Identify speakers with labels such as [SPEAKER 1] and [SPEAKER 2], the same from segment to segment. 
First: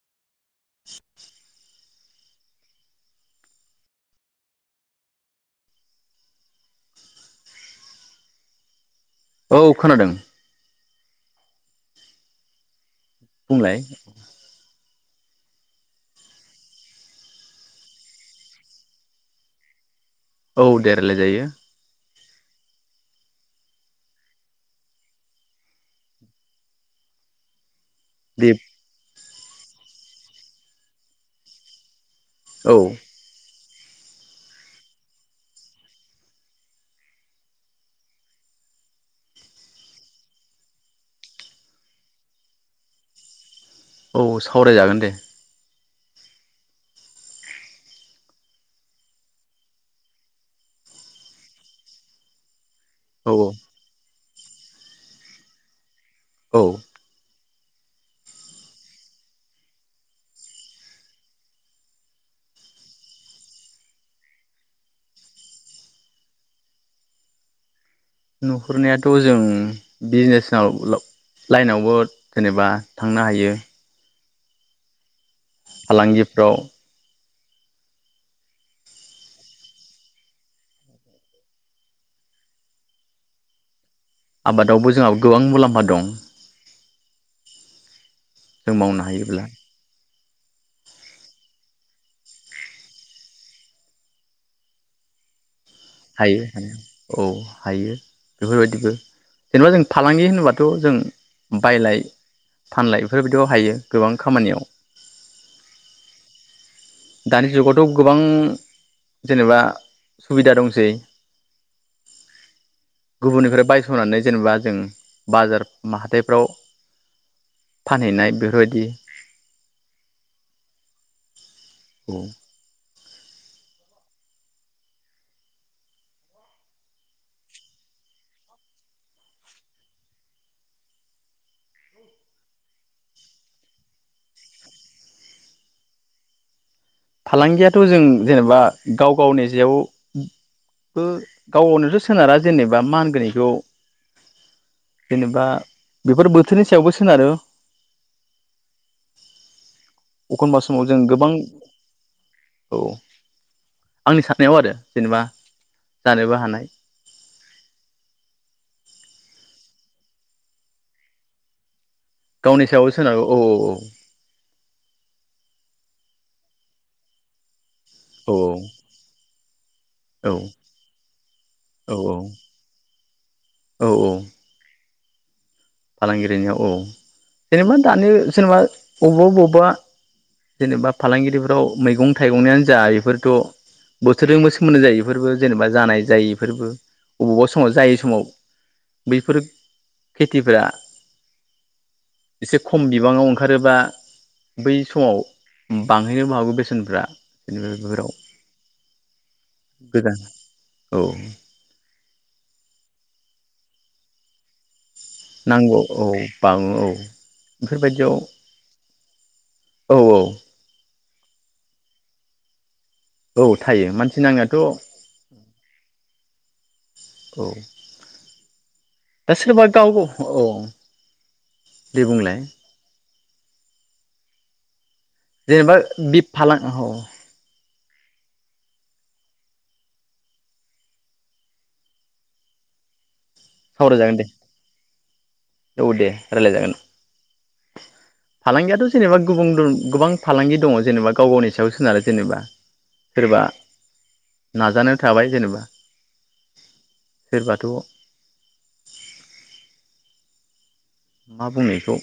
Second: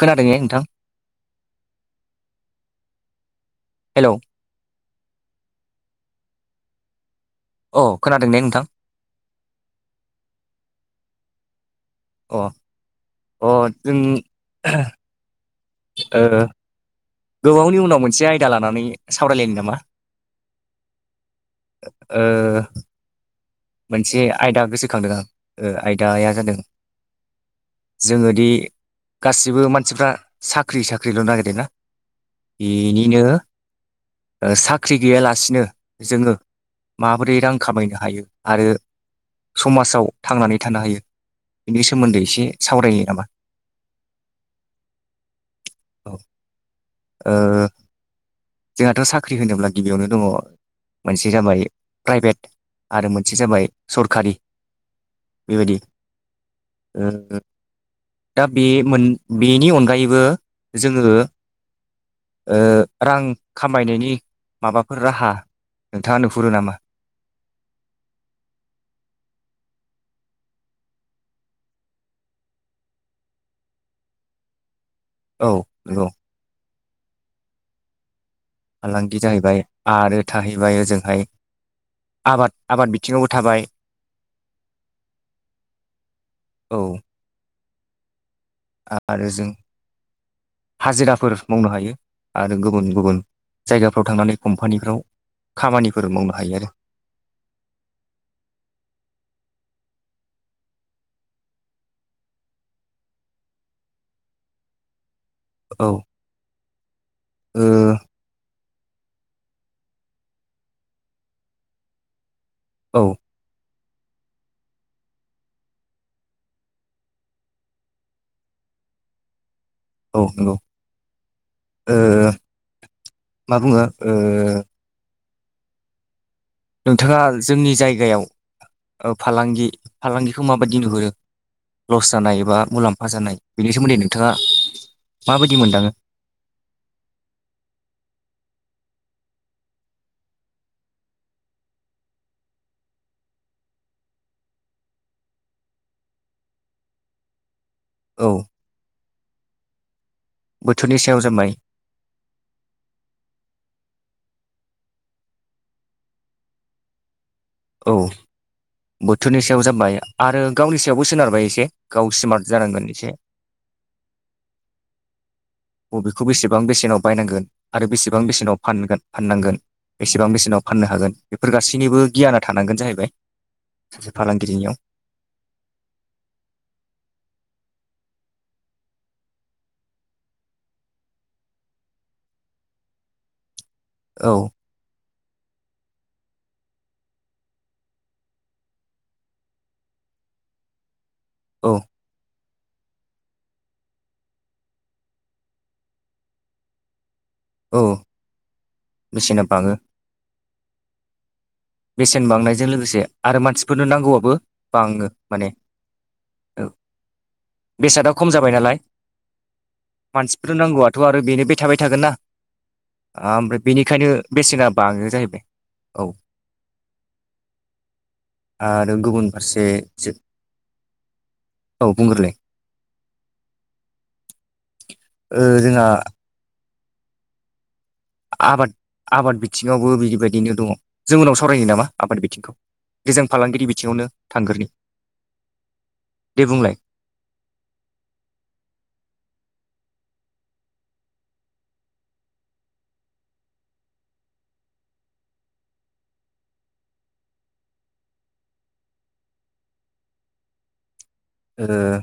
[SPEAKER 1] खोनादों एं
[SPEAKER 2] [inaudible]
[SPEAKER 1] हेल' अ खोनादों ने नोंथां?
[SPEAKER 2] औ खोनादों।
[SPEAKER 1] अ अ
[SPEAKER 2] बुंलाय
[SPEAKER 1] जों ओ गोबावनि उनाव मोनसे आयदा लानानै सावरायलायनो नामा?
[SPEAKER 2] औ दे रायलायजायो
[SPEAKER 1] ओ मोनसे आयदा गोसोखांदों आं ओ आयदाया जादों
[SPEAKER 2] दे
[SPEAKER 1] जोङोदि गासिबो मानसिफ्रा साख्रि साख्रिल' नागिरदोंना
[SPEAKER 2] औ
[SPEAKER 1] एनिनो ओ साख्रि गैयालासिनो जोङो माबोरै रां खामायनो हायो आरो समाजाव थांनानै थानो हायो बिनि सोमोन्दै एसे सावरायो नामा
[SPEAKER 2] औ सावरायजागोन दे
[SPEAKER 1] ओ जोंहाथ' साख्रि होनोब्ला गिबियावनो दङ मोनसे जाबाय प्राइभेट आरो
[SPEAKER 2] औ
[SPEAKER 1] मोनसे
[SPEAKER 2] औ
[SPEAKER 1] जाबाय सरखारि बेबायदि
[SPEAKER 2] औ
[SPEAKER 1] [inaudible] दा बे मोन बेनि अनगायैबो जोङो ओ रां खामायनायनि माबाफोर राहा नोंथाङा नुहुरो नामा?
[SPEAKER 2] नुहुरनायाथ' जों बिजनेसाव लाइनावबो जेनेबा थांनो हायो
[SPEAKER 1] औ नंगौ
[SPEAKER 2] फालांगिफ्राव
[SPEAKER 1] फालांगि जाहैबाय आरो थाहैबाय ओजोंजोंहाय आबाद आबाद बिथिङावबो थाबाय
[SPEAKER 2] आबादावबो जोंहा गोबां मुलाम्फा दं।
[SPEAKER 1] औ
[SPEAKER 2] जों मावनो
[SPEAKER 1] आरो
[SPEAKER 2] हायोब्ला
[SPEAKER 1] जों हाजिराफोर मावनो हायो आरो गुबुन गुबुन जायगाफ्राव थांनानै कम्पानिफ्राव खामानिफोर मावनो आरो
[SPEAKER 2] हायो औ हायो बेफोरबायदिबो जेनेबा जों फालांगि होन होनबाथ' जों बायलाय फानलाय बेफोरबायदियाव हायो गोबां खामानियाव
[SPEAKER 1] औ
[SPEAKER 2] दानि
[SPEAKER 1] ओ
[SPEAKER 2] जुगावथ' गोबां जेनेबा सुबिदा दंसै
[SPEAKER 1] औ
[SPEAKER 2] गुबुननिफ्राय बाय थ'नानै जेनेबा जों बाजार मा हाथाइफ्राव फानहैनाय बेफोरबायदि
[SPEAKER 1] औ नंगौ ओ
[SPEAKER 2] औ
[SPEAKER 1] मा बुङो ओ नोंथाङा जोंनि जायगायाव फालांगि फालांगिखौ माबायदि नुहुरो लस जानाय बा मुलाम्फा जानाय बेनि सोमोन्दै नोंथाङा माबायदि मोनदाङो
[SPEAKER 2] फालांगियाथ' जों जेनेबा गाव गावनि जेयाव बो गाव गावनावथ' सोनारा जेनेबा मा होनगोन बेखौ जेनेबा बेफोर बोथोरनि सायावबो सोनारो
[SPEAKER 1] औ
[SPEAKER 2] अखनबा समाव जों
[SPEAKER 1] बोथोरनि सायाव
[SPEAKER 2] गोबां
[SPEAKER 1] जाबाय
[SPEAKER 2] औ आंनि साननायाव आरो जेनेबा जानोबो हानाय
[SPEAKER 1] औ बोथोरनि सायाव जाबाय आरो गावनि सायावबो सोनारबाय एसे गाव स्मार्ट
[SPEAKER 2] गावनि
[SPEAKER 1] जानांगोन
[SPEAKER 2] सायाव
[SPEAKER 1] एसे
[SPEAKER 2] सोनारो औ औ औ
[SPEAKER 1] बबेखौ बेसेबां बेसेनाव बायनांगोन आरो बेसेबां बेसेनाव फानगोन फाननांगोन
[SPEAKER 2] औ
[SPEAKER 1] बेसेबां बेसेनाव फाननो हागोन बेफोर गासैनिबो
[SPEAKER 2] औ
[SPEAKER 1] गियाना थानांगोन जाहैबाय
[SPEAKER 2] औ औ
[SPEAKER 1] सासे फालांगिरिनियाव
[SPEAKER 2] फालांगिरिनियाव औ जेनेबा दानि जेनेबा अबबा अबावबा जेनेबा फालांगिरिफोराव मैगं थाइगंनियानो जा इफोरथ'
[SPEAKER 1] औ
[SPEAKER 2] बोथोरजोंबो सोमोन्दो जायो फोरबो जेनेबा जानाय जायैफोरबो बबावबा समाव जायि समाव बैफोर खेथिफ्रा
[SPEAKER 1] औ
[SPEAKER 2] एसे खम बिबाङाव ओंखारोबा बै समाव बांहैनोबो हागौ बेसेनफ्रा
[SPEAKER 1] औ
[SPEAKER 2] [unintelligible]
[SPEAKER 1] बेसेना बाङो
[SPEAKER 2] गोदान औ
[SPEAKER 1] बेसेन बांनायजों लोगोसे आरो मानसिफोरनो नांगौआबो बाङो माने
[SPEAKER 2] नांगौ औ
[SPEAKER 1] ओ
[SPEAKER 2] बाङो औ
[SPEAKER 1] बेसादा
[SPEAKER 2] बेफोरबायदियाव
[SPEAKER 1] खम जाबाय नालाय
[SPEAKER 2] औ औ
[SPEAKER 1] थ' आरो बेनो बे थाबाय थागोन ना
[SPEAKER 2] औ
[SPEAKER 1] ओमफ्राय
[SPEAKER 2] थायो
[SPEAKER 1] बेनिखायनो
[SPEAKER 2] मानसि नांनायाथ'
[SPEAKER 1] बेसेना बाङो जाहैबाय औ
[SPEAKER 2] औ
[SPEAKER 1] आरो गुबुन
[SPEAKER 2] दा
[SPEAKER 1] फारसे
[SPEAKER 2] सोरबा गाव गाव औ
[SPEAKER 1] औ
[SPEAKER 2] दे
[SPEAKER 1] बुंग्रोलाय
[SPEAKER 2] बुंलाय
[SPEAKER 1] ओ
[SPEAKER 2] जेनेबा
[SPEAKER 1] जोंहा
[SPEAKER 2] बिफ फालां औ
[SPEAKER 1] आबाद आबाद बिथिङावबो बिदिबायदिनो दङ जों उनाव सावरायनि नामा आबाद बिथिंखौ जे जों फालांगिरि बिथिङावनो
[SPEAKER 2] सावरायजागोन दे
[SPEAKER 1] थांगोरनि
[SPEAKER 2] औ दे रायलाय जागोन फालांगियाथ' जेनेबा गुबुं‌ दन गोबां फालांगि दङ जेनेबा गाव गावनि सायाव सोनारो जेनेबा सोरबा नाजानो थाबाय जेनेबा सोरबाथ' मा
[SPEAKER 1] ओ
[SPEAKER 2] बुंनो इखौ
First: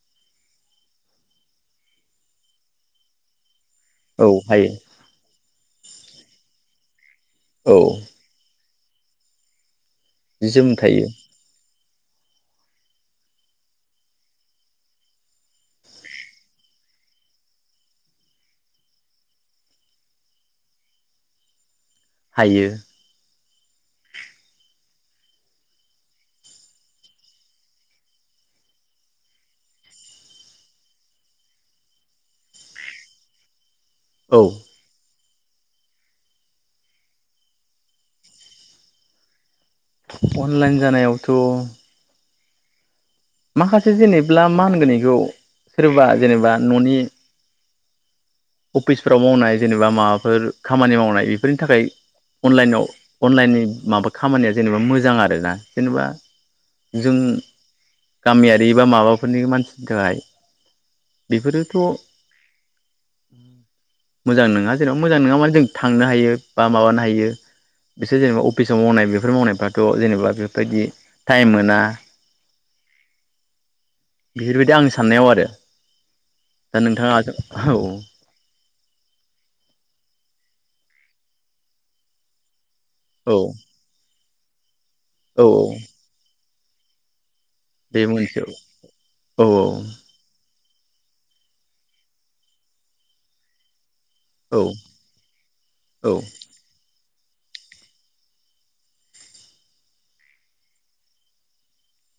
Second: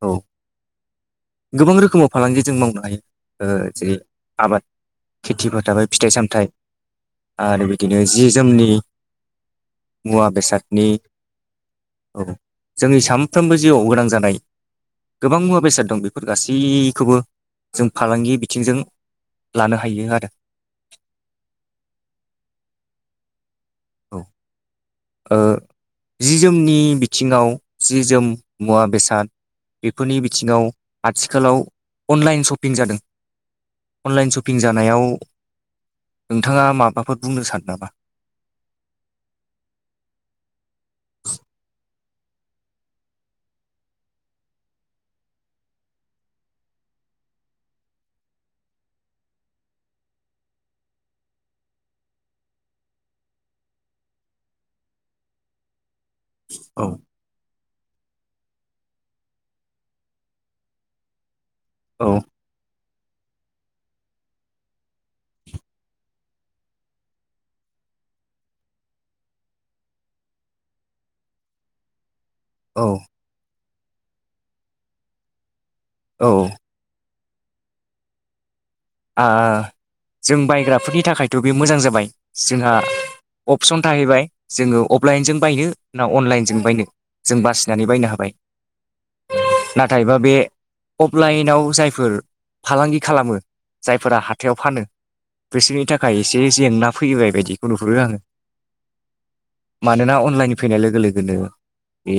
[SPEAKER 1] औ गोबां रोखोमाव फालांगि जों मावनो हायो ओ जेरै
[SPEAKER 2] औ
[SPEAKER 1] आबाद
[SPEAKER 2] हायो
[SPEAKER 1] खेथिफोर थाबाय फिथाइ - सामथाइ आरो
[SPEAKER 2] औ
[SPEAKER 1] बिदिनो जि - जोमनि मुवा-
[SPEAKER 2] जि जोम
[SPEAKER 1] बेसादनि
[SPEAKER 2] थायो
[SPEAKER 1] औ जोंनि सानफ्रोमबो जिउआव गोनां जानाय गोबां मुवा बेसाद दं बेफोर फोर गासैखौबो जों फालांगि बिथिंजों लानो हायो आरो
[SPEAKER 2] हायो
[SPEAKER 1] औ ओ जि - जोमनि बिथिंङाव जि - जोम, मुवा -बेसाद बेफोरनि बिथिंङाव आथिखालाव अनलाइन सपिं जादों। अनलाइन
[SPEAKER 2] औ
[SPEAKER 1] सपिं जानायाव नोंथांङा माबाफोर बुंनो सानो नामा?
[SPEAKER 2] अनलाइन जानायावथ' माखासे जेनेब्ला मा होनगोन बेखौ सोरबा जेनेबा न'नि अफिसफोराव मावनाय जेनेबा माबाफोर खामानि मावनाय बेफोरनि थाखाय अनलाइनाव अनलाइननि माबा खामानिया जेनेबा मोजां आरोना जेनेबा
[SPEAKER 1] औ
[SPEAKER 2] जों गामियारि बा माबाफोरनि मानसिनि थाखाय बेफोरोथ'
[SPEAKER 1] औ
[SPEAKER 2] मोजां नङा जेनेबा मोजां नंङा मा जों थांनो हायो बा माबानो हायो बिसोर जेनेबा अफिसाव मावनाय बेफोर मावनायफ्राथ' जेनेबा बेफोरबायदि टाइम मोना।
[SPEAKER 1] औ
[SPEAKER 2] बेफोर बायदि आंनि साननायाव आरो
[SPEAKER 1] औ
[SPEAKER 2] दा नोंथां आसो औ - औ
[SPEAKER 1] आ जों बायग्राफोरनि थाखायथ' बे मोजां जाबाय जोंहा
[SPEAKER 2] औ
[SPEAKER 1] अपसन थाहैबाय जोंङोगौ अफलाइनजों
[SPEAKER 2] औ
[SPEAKER 1] बायनो ना अनलाइनजों बायनो जों बासिनानै
[SPEAKER 2] बे
[SPEAKER 1] बायनो हाबाय
[SPEAKER 2] मोनसे औ औ
[SPEAKER 1] नाथायबा बे अफलाइनाव जायफोर फालांगि खालामो जायफोरा हाथायाव
[SPEAKER 2] औ
[SPEAKER 1] फानो बिसोरनि
[SPEAKER 2] औ
[SPEAKER 1] थाखाय एसे जेंना फैबाय बायदिखौ नुहुरो आंङो मानोना अनलाइन फैनाय लोगो लोगोनो ए बे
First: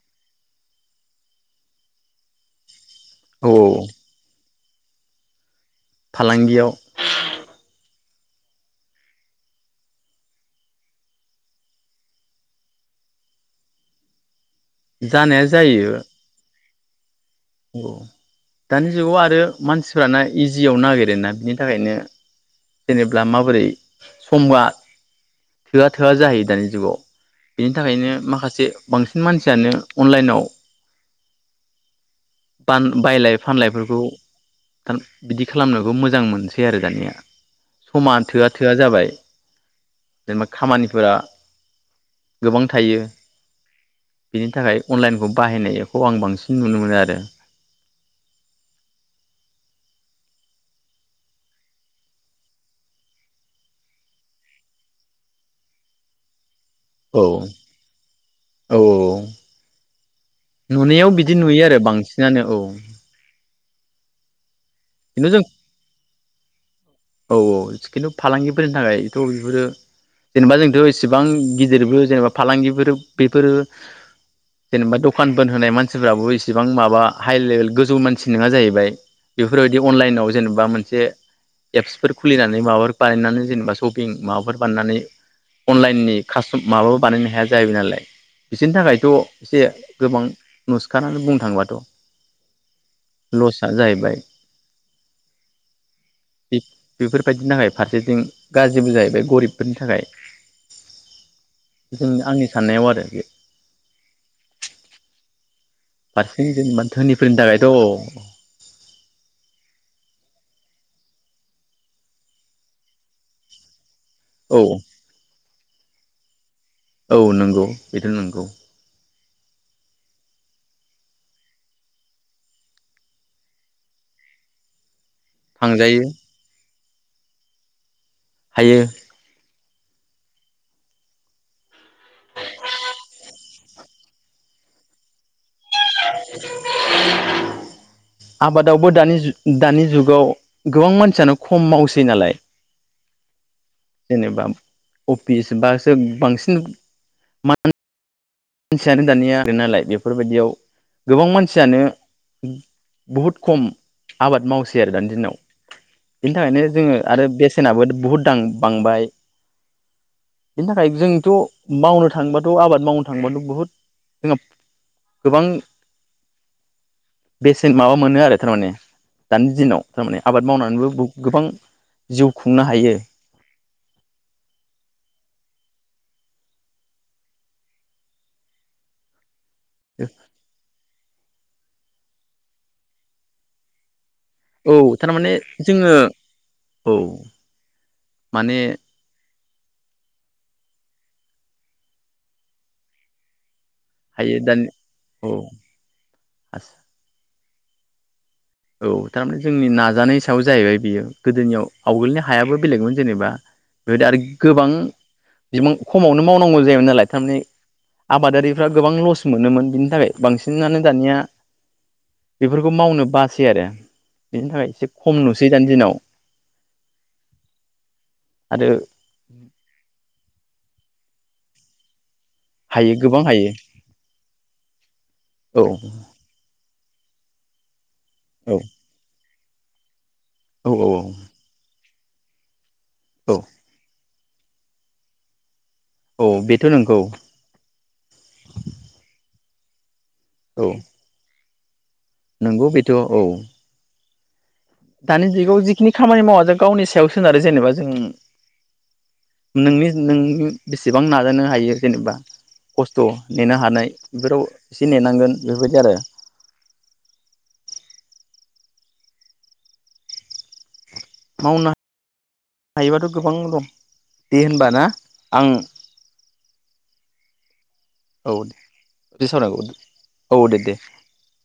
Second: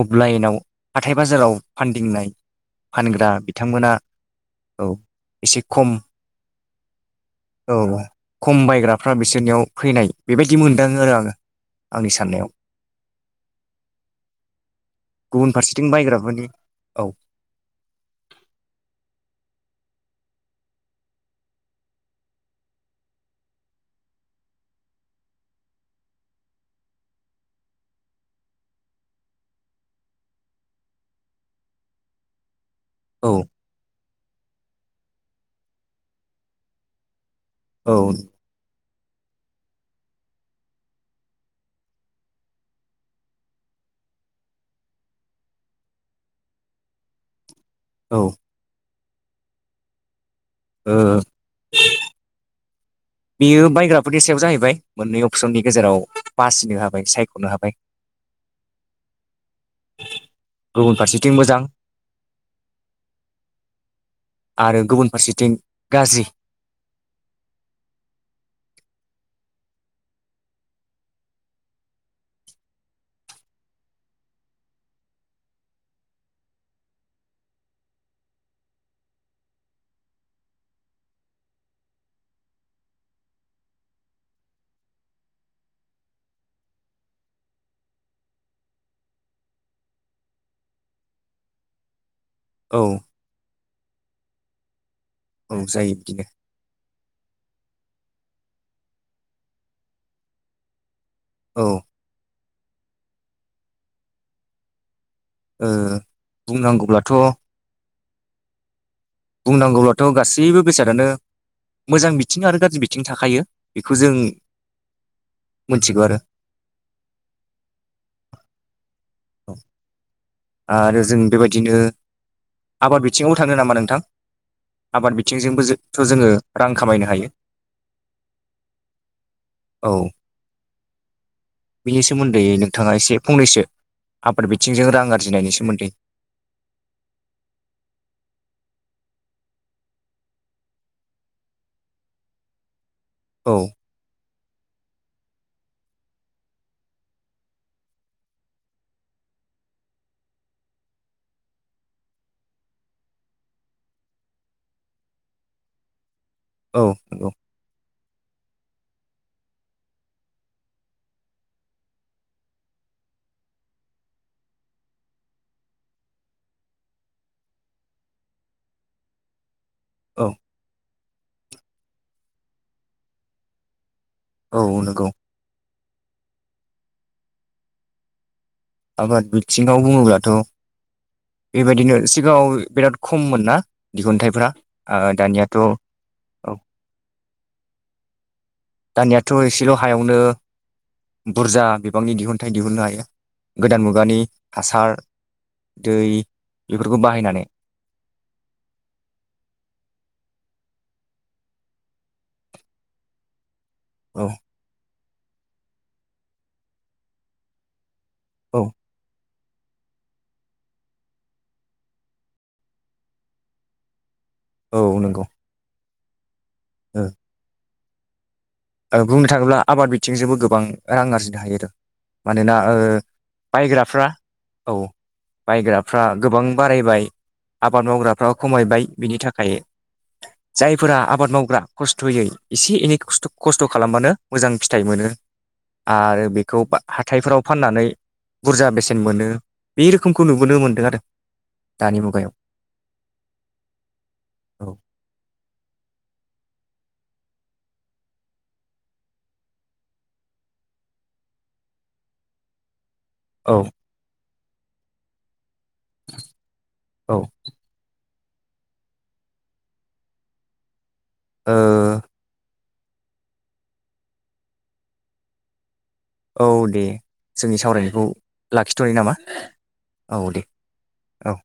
[SPEAKER 1] अफलाइनाव हाथाय बाजाराव फानदिंनाय फानग्रा
[SPEAKER 2] औ
[SPEAKER 1] बिथांमोना औ एसे खम
[SPEAKER 2] फालांगियाव
[SPEAKER 1] औ - औ खम बायग्राफ्रा बिसोरनियाव फैनाय बेबायदि मोनदाङो आरो आंङो आंनि साननायाव
[SPEAKER 2] जानाया
[SPEAKER 1] गुबुन फारसेथिं
[SPEAKER 2] जायो
[SPEAKER 1] बायग्राफोरनि औ
[SPEAKER 2] दानि जुगाव आरो मानसिफ्राना इजियाव नागिरोना बिनि थाखायनो जेनेब्ला माबोरै समबा थोआ थोआ जाहैयो दानि जुगाव बिनि थाखायनो माखासे बांसिन मानसियानो अनलाइनाव
[SPEAKER 1] औ
[SPEAKER 2] बायलाय फानलायफोरखौ थान बिदि खालामनोखौ मोजां मोनसै आरो दानिया
[SPEAKER 1] औ
[SPEAKER 2] समा थोआ थोआ जाबाय जेनेबा खामानिफोरा गोबां थायो बेनि थाखाय अनलाइनखौ बाहायनायखौ आं बांसिन नुनो मोनो आरो दा
[SPEAKER 1] औ ओ बेयो बायग्राफोरनि सायाव जाहैबाय मोननै अपसननि गेजेराव बासिनो हाबाय
[SPEAKER 2] औ
[SPEAKER 1] सायख'नो हाबाय
[SPEAKER 2] औ औ
[SPEAKER 1] गुबुन
[SPEAKER 2] नुनायाव
[SPEAKER 1] फारसेथिं
[SPEAKER 2] बिदि
[SPEAKER 1] मोजां
[SPEAKER 2] नुयो आरो बांसिनानो औ
[SPEAKER 1] आरो गुबुन
[SPEAKER 2] खिन्थु जों
[SPEAKER 1] फारसेथिं गाज्रि
[SPEAKER 2] औ औ खिन्थु फालांगिफोरनि थाखायथ' बेफोरो जेनेबा जोंथ' इसेबां गिदिरबो जेनेबा फालांगिफोर बेफोरो जेनेबा दखान बोन होनाय मानसिफ्राबो इसेबां माबा हाइ लेभेल गोजौ मानसि नङा जाहैबाय बेफोरबायदि अनलाइनाव जेनेबा मोनसे एप्सफोर खुलिनानै माबाफोर बानायनानै जेनेबा सपिं माबाफोर बानायनानै अनलाइननि कास्टम माबाबो बानायनो हाया जाहैबाय नालाय बिसोरनि थाखायथ' एसे गोबां नुसखनानै बुंनो थांबाथ'
[SPEAKER 1] औ
[SPEAKER 2] लसा जाहैबाय
[SPEAKER 1] औ जायो बिदिनो
[SPEAKER 2] बेफोरबायदिनि थाखाय फारसेथिं गाज्रिबो जाहैबाय गरिबफोरनि थाखाय
[SPEAKER 1] औ
[SPEAKER 2] उम आंनि साननायाव आरो बे
[SPEAKER 1] ओ
[SPEAKER 2] फारसेथिं जेनेबा
[SPEAKER 1] बुंनांगौब्लाथ'
[SPEAKER 2] धोनिफोरनि थाखायथ'
[SPEAKER 1] बुंनांगौब्लाथ' गासैबो बेसादानो मोजां बिथिं आरो गाज्रि बिथिं थाखायो। बेखौ जों
[SPEAKER 2] औ
[SPEAKER 1] मिथिगौ आरो
[SPEAKER 2] औ नंगौ बेथ नंगौ
[SPEAKER 1] औ आरो जों बेबायदिनो आबाद बिथिङाव थाङो नामा नोंथां आबाद बिथिंजोंबोथ'
[SPEAKER 2] थांजायो
[SPEAKER 1] जोङो रां खामायनो हायो।
[SPEAKER 2] हायो।
[SPEAKER 1] औ बिनि सोमोन्दै नोंथाङा एसे फंनैसो आबाद बिथिंजों रां आर जिनायनि सोमोन
[SPEAKER 2] आबाद दावबो दानि दानि जुगाव गोबां मानसियानो खम मावसै नालाय
[SPEAKER 1] औ
[SPEAKER 2] जेनेबा अफिस बासो बांसिन मान सियानो दानिया आरो नालाय बेफोरबायदियाव गोबां मानसियानो बुहुद खम आबाद मावसै आरो दानि दिनाव बिनि थाखायनो
[SPEAKER 1] औ
[SPEAKER 2] जोङो आरो
[SPEAKER 1] नंगौ
[SPEAKER 2] बेसेनाबो बुहुद दां बांबाय बेनि थाखाय जोंथ' मावनो थांबाथ' आबाद मावनो थांबाथ' बुहुद जोंहा गोबां बेसेन माबा मोनो आरो थार माने दानि दिनाव थारमाने
[SPEAKER 1] औ
[SPEAKER 2] आबाद मावनानैबो बु गोबां जिउ खुंनो हायो
[SPEAKER 1] औ नंगौ आबाद बि थिङाव बुङोब्लाथ' बेबायदिनो सिगाङाव बिराद खममोनना
[SPEAKER 2] औ थारमाने जोङो औ माने
[SPEAKER 1] थ' एसेल' हायावनो बुरजा बिबांनि दिहुनथाइ दिहुननो हायो गोदान मुगानि
[SPEAKER 2] हायो दानि
[SPEAKER 1] हासार
[SPEAKER 2] औ
[SPEAKER 1] दै बेफोरखौ बाहायनानै।
[SPEAKER 2] औ थारमाने जोंनि नाजानाय सायाव जाहैबाय बियो गोदोनियाव आवगोलनि हायाबो बेलेगमोन जेनेबा बेबायदि आरो
[SPEAKER 1] औ
[SPEAKER 2] गोबां बिबां खमावनो मावनांगौ जायोमोन नालाय थारमाने
[SPEAKER 1] औ
[SPEAKER 2] आबादारिफ्रा गोबां लस मोनोमोन बिनि थाखाय बांसिनानो दानिया बेफोरखौ मावनो बा सै आरो बिनि थाखाय एसे खम
[SPEAKER 1] नंगौ
[SPEAKER 2] नुसै दानि दिनाव
[SPEAKER 1] औ
[SPEAKER 2] आरो
[SPEAKER 1] ओ बुंनो थाङोब्ला आबाद बिथिंजोंबो गोबां रां आरजिनो हायो आरो मानोना ओ
[SPEAKER 2] हायो गोबां हायो
[SPEAKER 1] बायग्राफ्रा औ
[SPEAKER 2] औ
[SPEAKER 1] बायग्राफ्रा गोबां बारायबाय आबाद मावग्रा फ्राबो
[SPEAKER 2] औ
[SPEAKER 1] खमायबाय बिनि थाखाय खाय
[SPEAKER 2] औ
[SPEAKER 1] जायफोरा
[SPEAKER 2] औ
[SPEAKER 1] आबाद मावग्रा खस्थ'यै एसे एनै
[SPEAKER 2] औ
[SPEAKER 1] खस्थ' खालामबानो मोजां फिथाइ मोनो आरो
[SPEAKER 2] औ
[SPEAKER 1] बेखौ
[SPEAKER 2] बेथ' नंगौ
[SPEAKER 1] हाथायफोराव फाननानै बुरजा बेसेन मोनो। बे रोखोमखौ नुबोनो
[SPEAKER 2] औ
[SPEAKER 1] मोन्दों आरो। दानि मुगायाव
[SPEAKER 2] नंगौ बेथ' औ।
[SPEAKER 1] औ
[SPEAKER 2] दानि जुगाव जिखिनि खामानि मावा जों गावनि सायाव सोनारो जेनेबा जों नोंनि नोंनि बेसेबां नाजानो हायो जेनेबा। खस्थ' नेनो
[SPEAKER 1] औ
[SPEAKER 2] हानाय बेफोराव एसे नेनांगोन बेबायदि आरो मावना हायोबाथ' गोबां दं दे होनबाना आं
[SPEAKER 1] औ दे जोंनि सावरायनाय खौ
[SPEAKER 2] औ दे
[SPEAKER 1] लाखिथ'नो नामा
[SPEAKER 2] बे सावरायनायखौ
[SPEAKER 1] औ दे औ।